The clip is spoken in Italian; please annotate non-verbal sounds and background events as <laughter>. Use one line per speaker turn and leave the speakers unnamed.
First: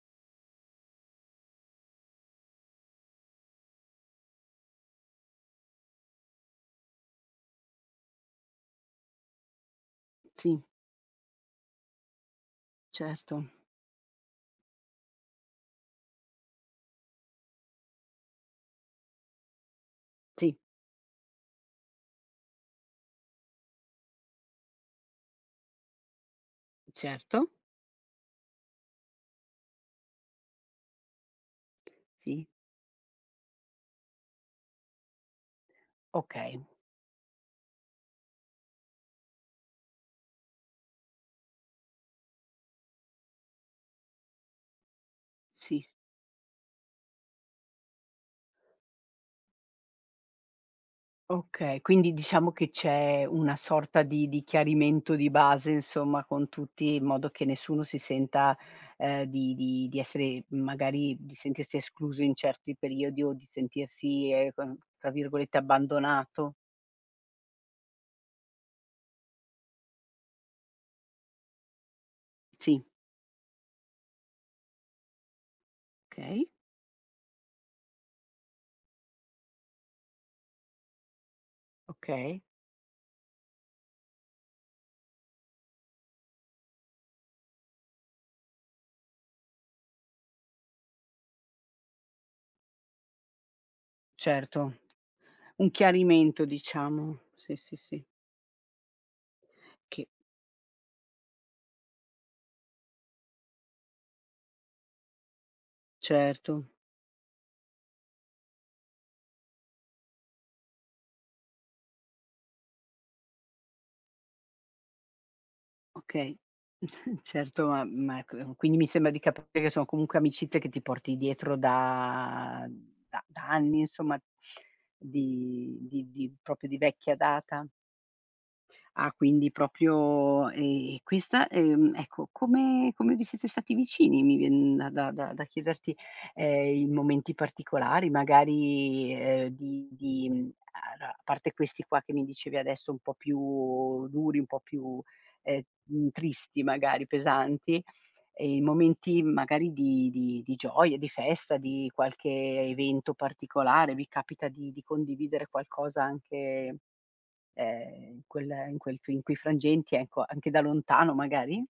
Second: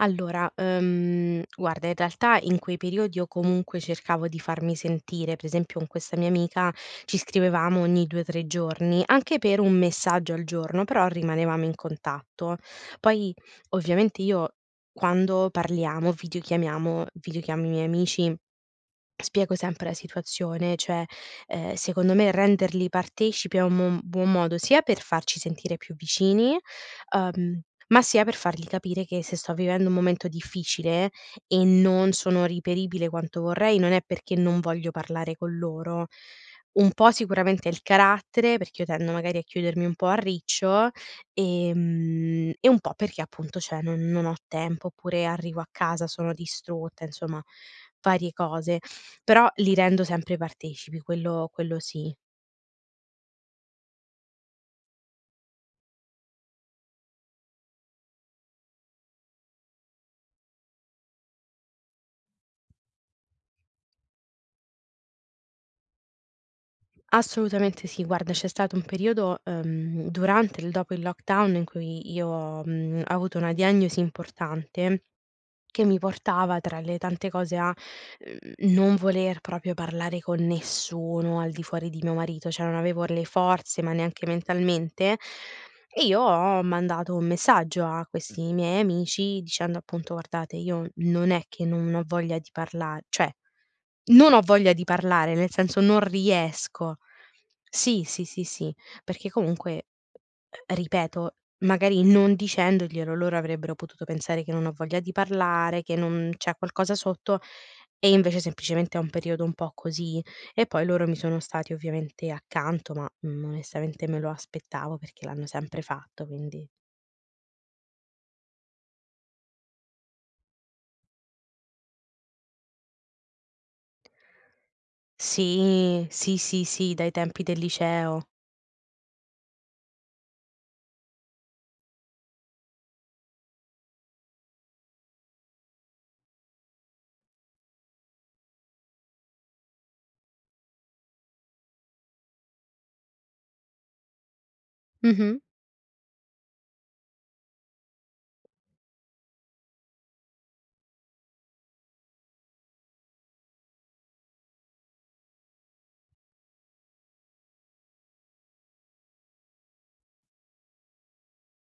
Allora, uhm, guarda, in realtà, in quei periodi io comunque cercavo di farmi sentire, per esempio con questa mia amica ci scrivevamo ogni 2, 3 giorni, anche per un messaggio al
Sì.
giorno, però rimanevamo in contatto. Poi
Certo.
ovviamente io quando parliamo, video chiamiamo video chiamo i miei amici, spiego sempre la
Sì.
situazione, cioè, ehm, secondo me renderli partecipi è un mon buon modo sia per farci sentire più vicini,
Certo.
uhm, ma sia per fargli capire che se sto vivendo un momento difficile e non sono
Sì.
reperibile quanto vorrei, non è perché non voglio parlare con loro.
Okay.
Un po' sicuramente è il carattere, perché io tendo magari a chiudermi un po' a riccio e mhmm, e un po' perché, appunto, cioè, non non ho tempo; oppure arrivo a
Sì.
casa, sono distrutta, insomma varie cose. Però li rendo sempre partecipi, quello quello
Okay,
sì.
quindi diciamo che c'è una sorta di di chiarimento di base, insomma, con tutti in modo che nessuno si senta, ehm, di di di essere magari di sentirsi escluso in certi periodi o di sentirsi, ehm, tra virgolette "abbandonato".
Assolutamente sì, guarda, c'è stato un periodo, uhm, durante e il dopo il lockdown in cui io,
Sì.
mhmm, ho avuto una diagnosi importante che mi
Okay.
portava tra le tante cose a n non voler proprio parlare con nessuno al di fuori di mio
Okay.
marito, cioè non avevo le forze, ma neanche mentalmente e io ho mandato un messaggio a questi miei amici dicendo, appunto: "Guardate, io non è che non ho voglia di parla cioè non ho voglia
Certo,
di parlare, nel
un
senso, non
chiarimento,
riesco".
diciamo, sì, sì,
Sì,
sì.
sì, sì, sì, perché comunque,
Che
ehm, ripeto, magari non dicendoglielo, loro avrebbero potuto pensare che non ho voglia di parlare, che non c'è
Certo.
qualcosa sotto e, invece, semplicemente è un periodo un po' così. E poi loro mi sono stati ovviamente accanto, ma, mhmm, onestamente me lo aspettavo perché l'hanno sempre fatto,
Okay,
quindi
<snorts> certo, ma ma, ecco, quindi mi sembra di capire che sono comunque amicizie che ti porti dietro da da da anni, insomma, di
Sì,
di di
sì, sì,
proprio di
sì dai
vecchia
tempi del
data.
liceo.
Ah, quindi proprio e questa, ehm, ecco, come come vi siete stati vicini? Mi viene da da da da chiederti, ehm, in momenti particolari, magari, ehm, di di a a parte questi qua che mi dicevi adesso un po' più duri, un po' più,
Mh-mh.
ehm, tristi magari, pesanti, e in momenti magari di di di gioie, di festa, di qualche evento particolare, vi capita di di condividere qualcosa anche, ehm, in quel in quel fi in quei frangenti, ecco, anche da lontano magari?